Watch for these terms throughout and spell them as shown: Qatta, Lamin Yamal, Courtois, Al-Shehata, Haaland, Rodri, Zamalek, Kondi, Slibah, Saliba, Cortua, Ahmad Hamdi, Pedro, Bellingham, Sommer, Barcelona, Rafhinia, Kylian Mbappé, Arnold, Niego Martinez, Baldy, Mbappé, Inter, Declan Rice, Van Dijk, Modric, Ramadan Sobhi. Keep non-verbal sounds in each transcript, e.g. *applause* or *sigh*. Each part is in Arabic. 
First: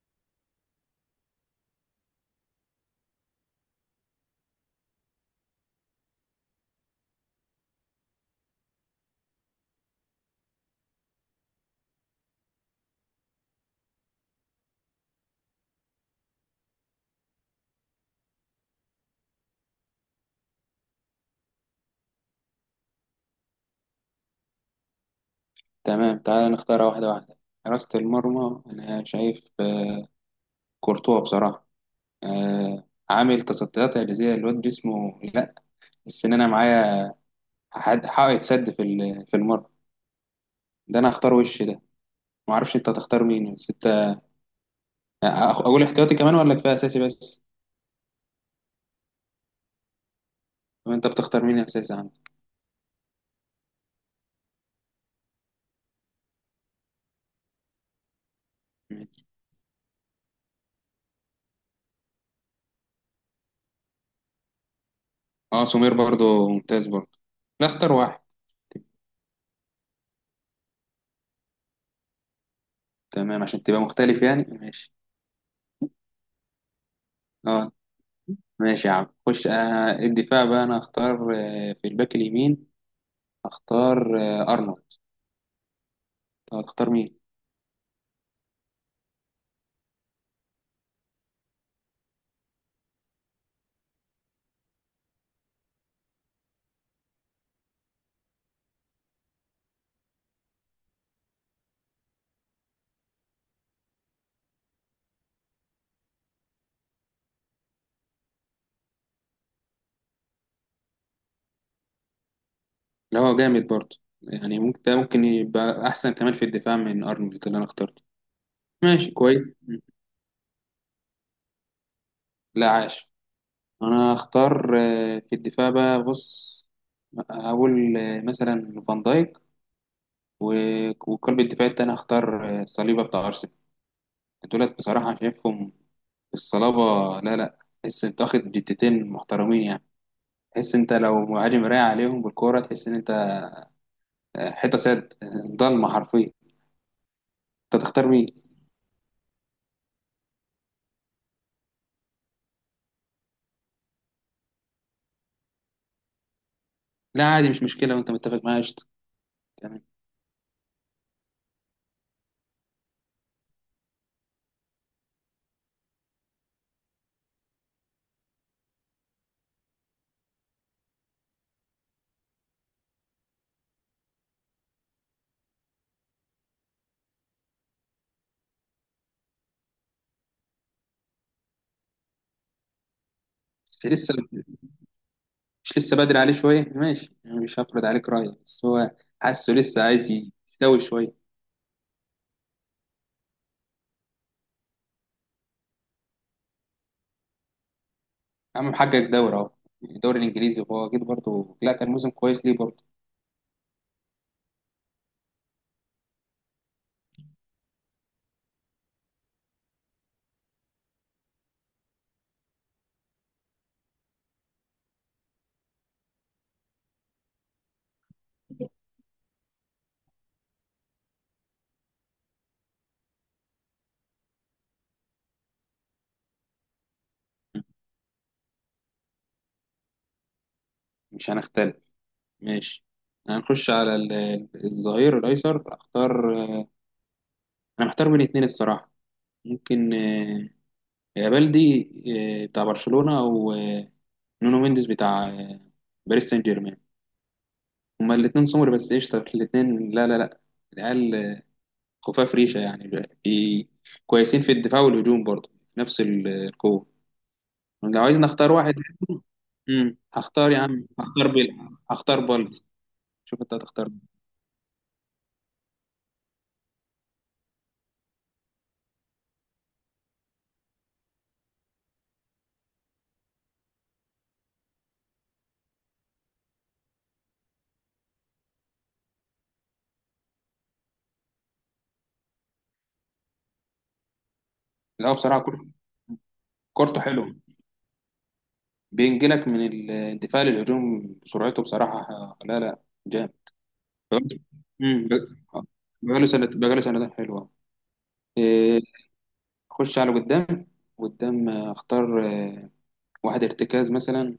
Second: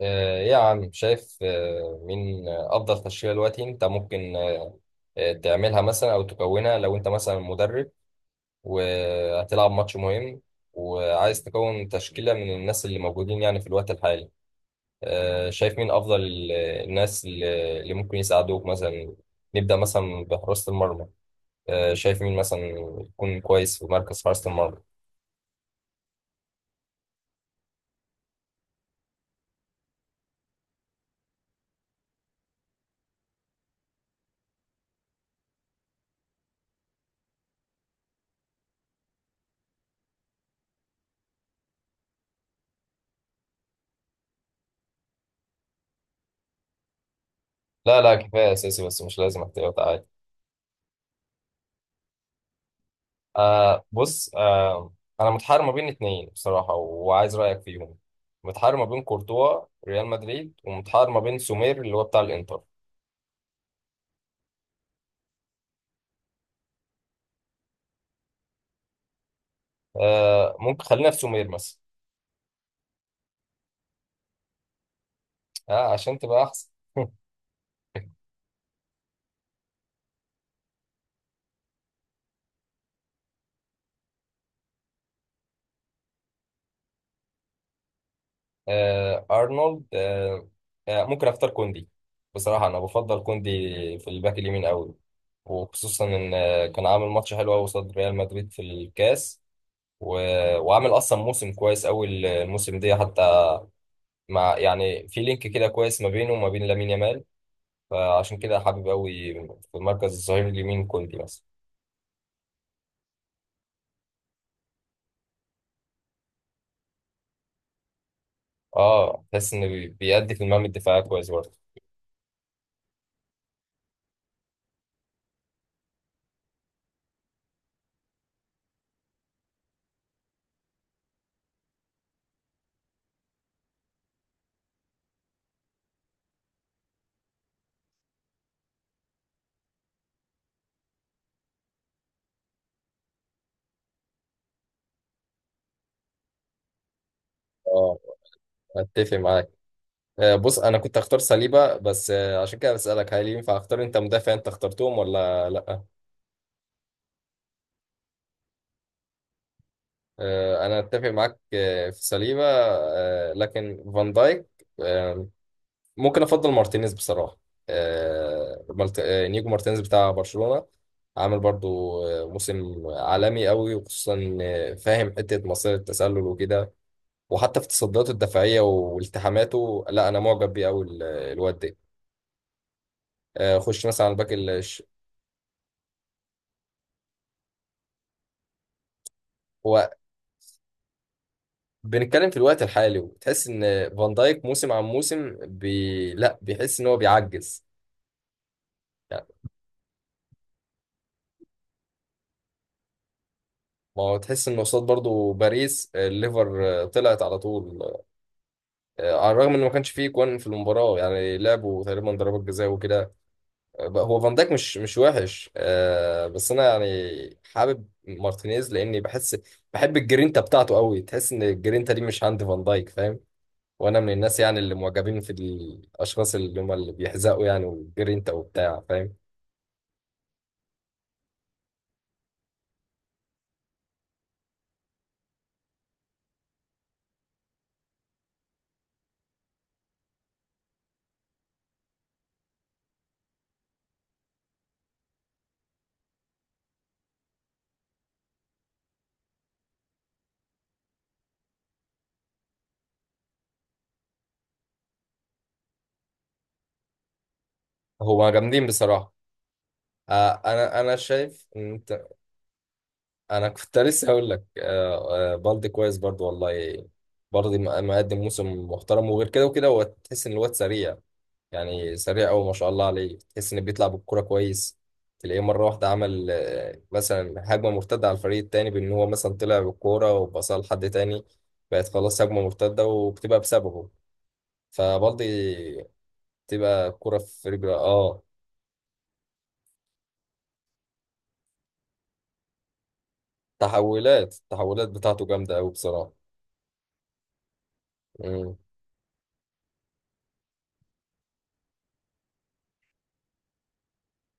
يا عم شايف مين أفضل تشكيلة دلوقتي أنت ممكن تعملها مثلا أو تكونها لو أنت مثلا مدرب وهتلعب ماتش مهم وعايز تكون تشكيلة من الناس اللي موجودين يعني في الوقت الحالي. شايف مين أفضل الناس اللي ممكن يساعدوك مثلا؟ نبدأ مثلا بحراسة المرمى. شايف مين مثلا يكون كويس في مركز حراسة المرمى؟ تمام، تعال نختارها واحدة واحدة. حراسة المرمى أنا شايف كورتوا بصراحة. آه عامل تصديات إعجازية. الواد جسمه، لا، السنانة معايا. حد حائط سد في المرمى. ده أنا هختار وش ده. معرفش أنت هتختار مين، بس أنت أقول احتياطي كمان ولا كفاية أساسي بس؟ لا لا، كفاية أساسي بس، مش لازم احتياط، عادي. طب أنت بتختار مين أساسي عندك؟ بص، انا متحير ما بين اتنين بصراحه وعايز رايك فيهم. متحير ما بين ماشي. كورتوا ريال مدريد ومتحير ما بين سومير اللي هو بتاع الانتر. أه، سمير برضو ممتاز برضو. لا، اختار واحد. آه، ممكن خلينا في سومير مثلا. تمام، عشان تبقى مختلف يعني، ماشي. آه، عشان تبقى احسن. *laughs* أه. ماشي يا عم، خش. الدفاع بقى أنا هختار في الباك اليمين. اختار ارنولد. طب هتختار مين؟ آه ارنولد، ممكن اختار كوندي. بصراحه انا بفضل كوندي في الباك اليمين قوي، وخصوصا ان كان عامل ماتش حلو قوي قصاد ريال مدريد في الكاس، و... وعامل اصلا موسم كويس قوي الموسم ده حتى، مع يعني في لينك كده كويس ما بينه وما بين لامين يامال. فعشان كده حابب قوي في مركز الظهير اليمين كوندي مثلا. اللي هو جامد برضه، يعني ممكن ده ممكن يبقى احسن كمان في الدفاع من ارنولد اللي انا اخترته. ماشي، اه، تحس كويس. انه بيأدي في المهام الدفاعيه كويس برضه. لا، عاش. انا هختار في الدفاع بقى. بص، هقول مثلا فان دايك، وقلب الدفاع التاني هختار صليبة بتاع ارسنال. دولت بصراحة شايفهم الصلابة. لا لا، تحس انت واخد جتتين محترمين يعني. تحس انت لو مهاجم رايح عليهم بالكورة، تحس ان انت حيطة سد، ضلمة حرفيا. انت اه تختار مين؟ اتفق معاك. بص، انا كنت هختار سليبة بس، عشان كده بسألك هل ينفع اختار انت مدافع انت اخترتهم ولا لا؟ لا عادي، مش مشكلة، وانت متفق معايا، قشطة. تمام. انا اتفق معاك في سليبة، لكن فان دايك، آه، ممكن افضل مارتينيز بصراحه. آه مالت... آه نيجو مارتينيز بتاع برشلونه، عامل برضو موسم عالمي قوي، وخصوصا إن فاهم حته مصير التسلل وكده، وحتى في تصدياته الدفاعيه والتحاماته. لا انا معجب بيه قوي الواد ده. آه خش بس مثلا على لسه، الباك الش... مش لسه بدري عليه شوية؟ ماشي يعني، مش هفرض عليك رأيي، بس هو حاسه لسه هو عايز يستوي شوية. بنتكلم في الوقت الحالي وتحس ان فان دايك موسم عن موسم لا بيحس ان هو بيعجز يا عم محقق يعني. دوري اهو، يعني الدوري الإنجليزي، وهو أكيد برضه، لا، كان موسم كويس ليه برضه. ما هو تحس ان قصاد برضو باريس، الليفر طلعت على طول، على الرغم ان ما كانش فيه جوان في المباراه، يعني لعبوا تقريبا ضربات جزاء وكده. هو فان دايك مش وحش، بس انا يعني حابب مارتينيز لاني بحس، بحب الجرينتا بتاعته قوي. تحس ان الجرينتا دي مش عند فان دايك، فاهم؟ وانا من الناس يعني اللي معجبين في الاشخاص اللي هم اللي بيحزقوا يعني والجرينتا وبتاع، فاهم؟ مش هنختلف، ماشي. هنخش على الظهير الأيسر. أختار، أنا محتار بين اتنين الصراحة. ممكن يا بلدي بتاع برشلونة، أو نونو مينديز بتاع باريس سان جيرمان. هما الاتنين سمر بس قشطة الاتنين. لا لا لا، العيال خفاف ريشة يعني، كويسين في الدفاع والهجوم برضه، نفس القوة. لو عايز هو نختار جامدين واحد، بصراحه. آه، هختار يا انا عم، انا هختار شايف ان بيلعب، انت، هختار بالدي. شوف انا انت كنت هتختار مين. لسه هقول لك بالدي كويس برضو والله. برضه مقدم موسم محترم، وغير كده وكده هو تحس ان الواد سريع، يعني سريع قوي ما شاء الله عليه. تحس انه بيطلع بالكرة كويس، تلاقيه مرة واحدة عمل مثلا هجمة مرتدة على الفريق التاني، بان هو مثلا طلع بالكورة وباصها لحد تاني، بقت خلاص هجمة مرتدة وبتبقى بسببه. لا هو بصراحة فبالدي بتبقى كورته كرة حلوة، في رجله، اه. بينجلك من الدفاع للهجوم بسرعته، بصراحة لا لا جامد. تحولات بقاله- التحولات امم بتاعته ب- جامدة قوي بصراحة. بقاله سنة، بقاله سنتين حلوة. مم. إيه، اخش على قدام. قدام اختار واحد ارتكاز مثلا.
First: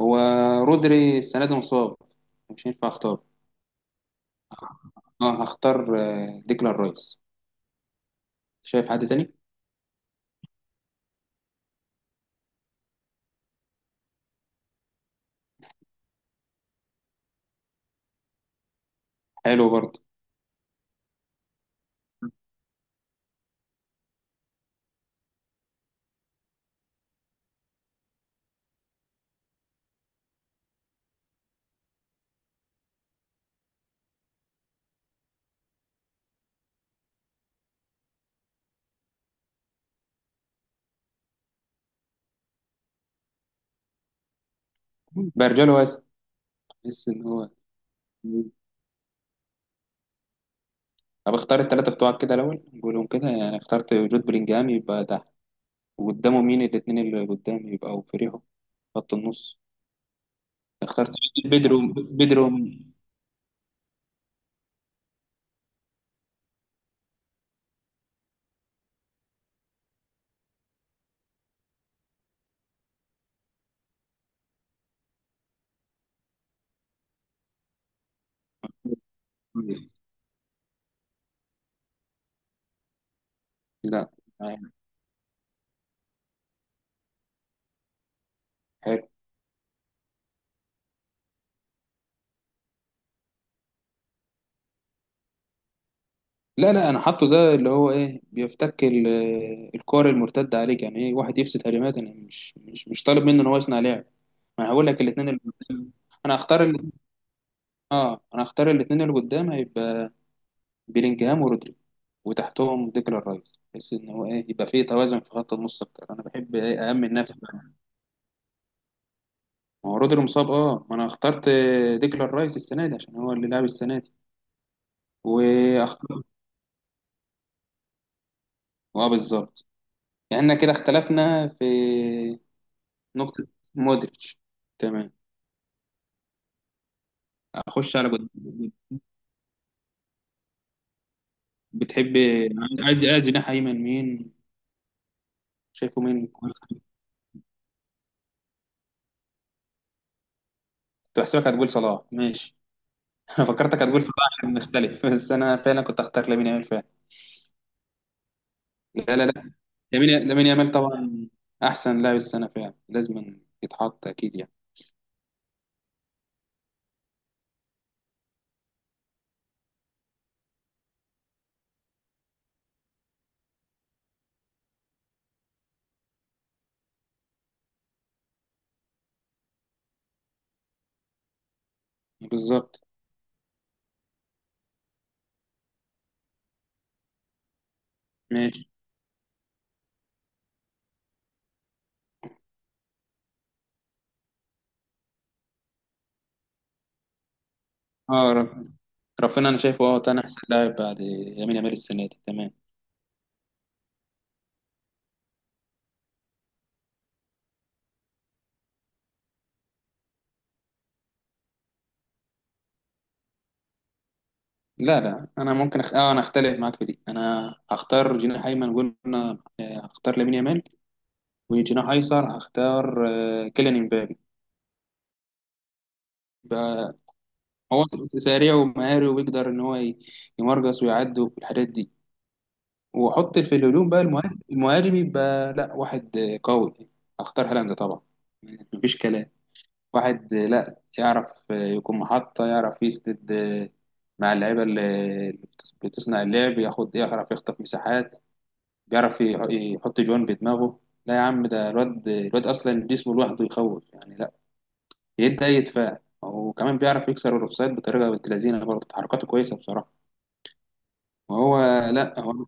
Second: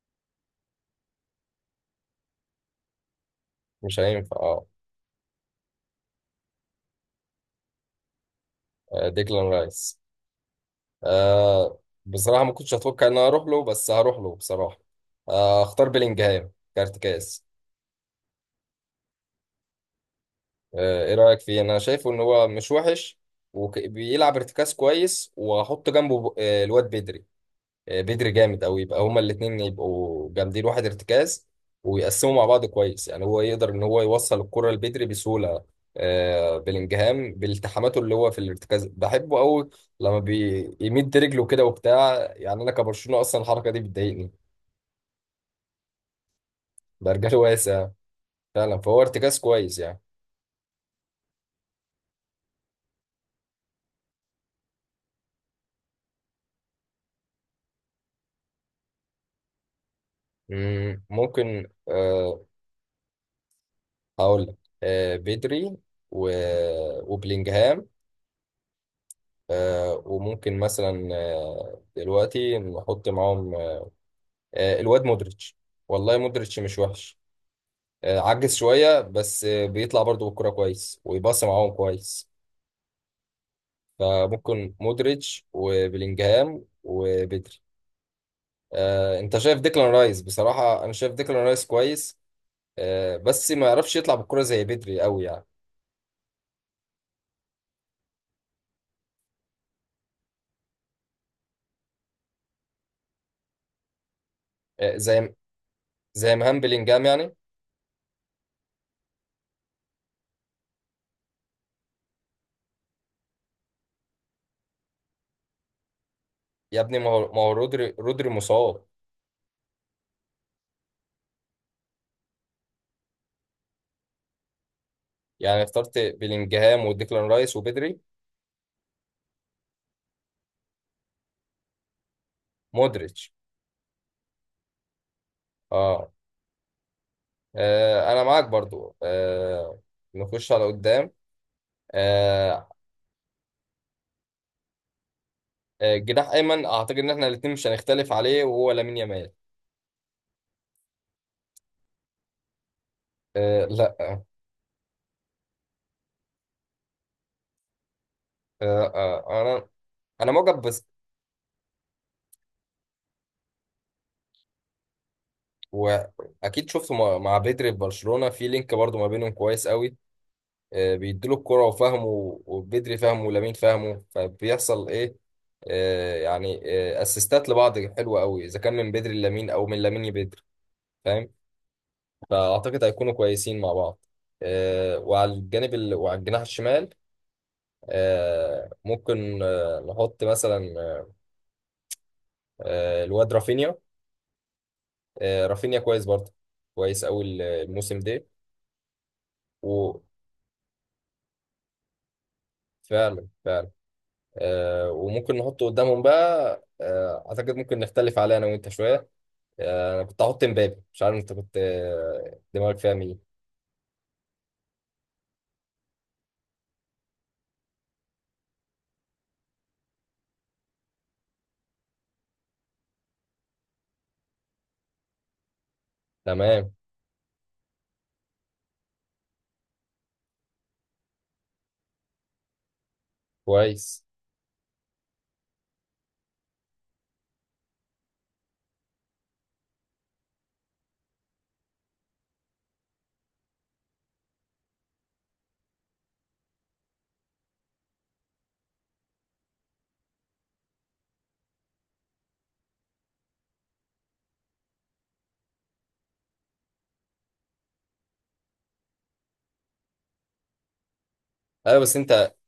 هو رودري السنة دي مصاب، مش هينفع اختار. مش هينفع اه. اه، هختار ديكلان رايس. شايف حد تاني؟ ديكلان رايس. آه، بصراحة ما كنتش أتوقع إن أنا أروح له، بس هروح له بصراحة. آه أختار بيلينجهام كارتكاز. حلو برضه. آه، إيه رأيك فيه؟ أنا شايفه إن هو مش وحش وبيلعب ارتكاز كويس، وأحط جنبه الواد بدري. آه بدري جامد أوي، يبقى هما الاتنين يبقوا جامدين واحد ارتكاز، ويقسموا مع بعض كويس يعني. هو يقدر إن هو يوصل الكرة لبدري بسهولة. آه بيلينجهام بالتحاماته اللي هو في الارتكاز بحبه أوي، لما بيمد رجله كده وبتاع. يعني أنا كبرشلونة أصلا الحركة دي بتضايقني. برجلو بس، بحس ان برجل هو، واسع فعلا، فهو ارتكاز كويس يعني. طب اختار التلاتة بتوعك كده الاول، نقولهم كده يعني. اخترت جود بلينجهام، يبقى ده، وقدامه مين الاتنين اللي قدام يبقى فريقهم، خط النص. مم، اخترت ممكن بيدرو أه. بيدرو هقول لك، أه بدري و... وبلينجهام، أه وممكن مثلا أه دلوقتي نحط معاهم أه الواد مودريتش. والله مودريتش مش وحش، أه عجز شوية بس بيطلع برضو بالكرة كويس، ويباصي معاهم كويس. لا آه، فممكن مودريتش وبلينجهام وبدري. حلو. أه انت شايف ديكلان رايس؟ بصراحة انا شايف ديكلان رايس كويس، بس ما يعرفش يطلع بالكرة زي بدري قوي يعني. لا لا، انا حاطه ده اللي هو ايه، بيفتك الكور المرتده عليك، يعني ايه واحد يفسد هجمات. انا مش طالب منه ان هو يصنع لعب. ما انا هقول آه، لك الاثنين زي اللي قدام. انا زي مهام هختار ال... بلينجهام يعني. اه، انا هختار الاثنين اللي قدام، هيبقى بيلينجهام ورودري، وتحتهم ديكلان رايس، بحيث ان هو ايه يبقى فيه توازن في خط النص اكتر. انا بحب يا ايه، ابني اهم ما النفس. هو ما هو ما رودري مصاب. هو رودري مصاب. اه، ما انا اخترت ديكلان رايس السنه دي عشان هو اللي لعب السنه دي، يعني اخترت واختار، بلينجهام وديكلان رايس وبدري. اه بالظبط. يعني احنا كده اختلفنا في مودريتش نقطة، مودريتش. تمام. اه. أخش على انا معاك برضو. آه نخش على قدام. بتحب، آه عايز، عايز جناح أيمن مين؟ شايفه مين جناح كويس ايمن كده؟ اعتقد ان احنا الاثنين مش هنختلف عليه، وهو لامين يامال. كنت بحسبك هتقول صلاح، ماشي. *laughs* أنا آه فكرتك لا هتقول آه صلاح عشان نختلف، بس أنا فعلا كنت أختار لامين يامال فعلا. لا لا آه لا، انا لامين، انا لامين معجب يامال بس. طبعا. أحسن لاعب السنة فعلا، لازم يتحط أكيد يعني. واكيد شفته مع بدري في برشلونة، في لينك برضو ما بينهم كويس قوي. بيديله الكرة وفهمه، وبدري فهمه ولامين فهمه، فبيحصل ايه آه، يعني اسيستات لبعض حلوة قوي، اذا كان من بدري لامين او من لامين لبدري، فاهم؟ بالظبط، فاعتقد هيكونوا كويسين مع بعض. وعلى الجناح الشمال ماشي. ممكن نحط مثلا الواد رافينيا. آه، رافينيا كويس برضه، كويس قوي الموسم ده. أه رب- ربنا أنا شايفه أه تاني أحسن لاعب بعد لامين يامال السنة دي، تمام. وفعلا فعلا. وممكن نحطه قدامهم بقى. اعتقد ممكن نختلف عليه انا وانت شوية. انا كنت هحط مبابي، مش عارف انت كنت دماغك فيها مين. لا لا انا ممكن أخ... اه، انا اختلف معاك في دي. انا هختار جناح ايمن، قلنا هختار لامين يامال، وجناح ايسر هختار كيليان امبابي تمام، بقى. هو سريع ومهاري، وبيقدر ان هو يمرقص ويعدي والحاجات دي. واحط في الهجوم بقى كويس. المهاجم، المهاجم يبقى لا واحد قوي. هختار هالاند طبعا، مفيش كلام. واحد لا يعرف يكون محطة، يعرف يسند مع اللعيبة اللي بتصنع اللعب. ياخد، يعرف يخطف مساحات، بيعرف يحط جوان بدماغه. لا يا عم، ده الواد، الواد اصلا جسمه لوحده يخوف يعني. لا يدي اي دفاع، وكمان بيعرف يكسر الاوفسايد بطريقه بنت لذينه، برضه حركاته كويسه بصراحه. وهو ايوه بس لا هو انت ما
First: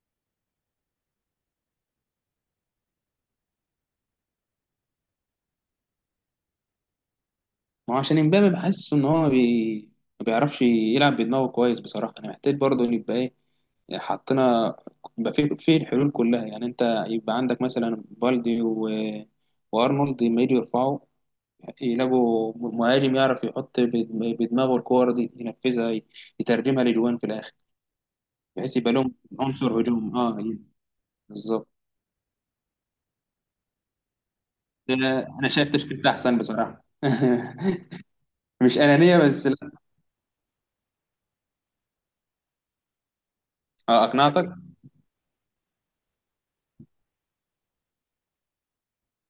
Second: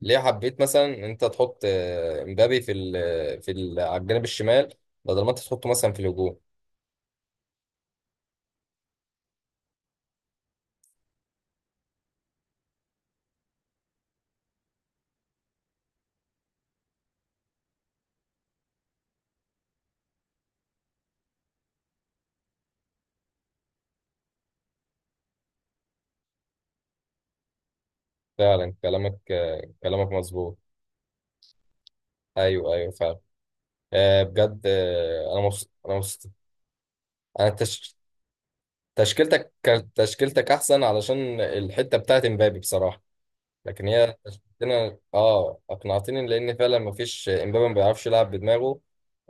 ليه حبيت مثلا ان انت تحط مبابي في ال في ال على الجانب الشمال، بدل ما انت تحطه مثلا في الهجوم؟ هو عشان امبابي بحس ان هو ما بيعرفش يلعب بدماغه كويس بصراحه. انا محتاج برضه ان يبقى ايه، حطينا، يبقى في الحلول كلها يعني. انت يبقى عندك مثلا بالدي وارنولد، لما يجي يرفعوا يلاقوا مهاجم يعرف يحط بدماغه الكور دي، ينفذها، يترجمها لجوان في الاخر، فعلا بحيث يبقى لهم كلامك عنصر كلامك هجوم اه مظبوط. يعني. بالظبط. ايوه ايوه فعلا. بجد ده انا انا شايف مبسوط، انا تشكيلتها مبسوط. احسن بصراحه. انا *laughs* تش... مش انانيه بس، تشكيلتك لا. كانت، تشكيلتك احسن، علشان الحته بتاعت مبابي بصراحه. لكن هي اقنعتك. تشكيلتنا اه اقنعتني، لان فعلا مفيش، امبابي ما بيعرفش يلعب بدماغه.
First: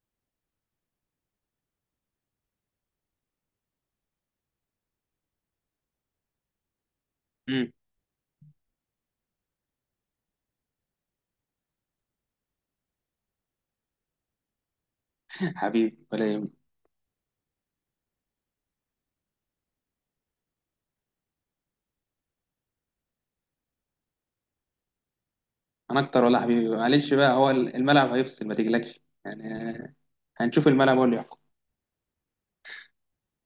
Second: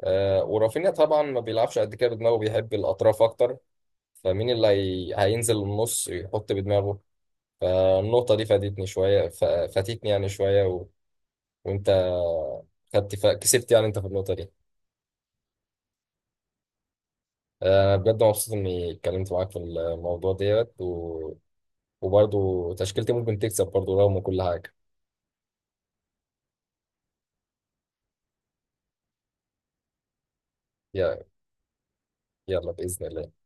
آه ورافينيا طبعا ما بيلعبش قد كده بدماغه، بيحب الاطراف اكتر. هينزل النص يحط بدماغه؟ مم. فالنقطه دي فادتني شويه ف... فاتتني يعني شويه، وانت كسبت يعني انت في النقطه دي. حبيبي، ولا يهمك. آه بجد مبسوط اني اتكلمت معاك في الموضوع ديت، وبرضه تشكيلتي ممكن تكسب برضه رغم كل حاجه. انا اكتر، ولا حبيبي، معلش بقى، هو الملعب هيفصل، ما تقلقش، يعني هنشوف، الملعب هو يا- اللي يلا باذن الله.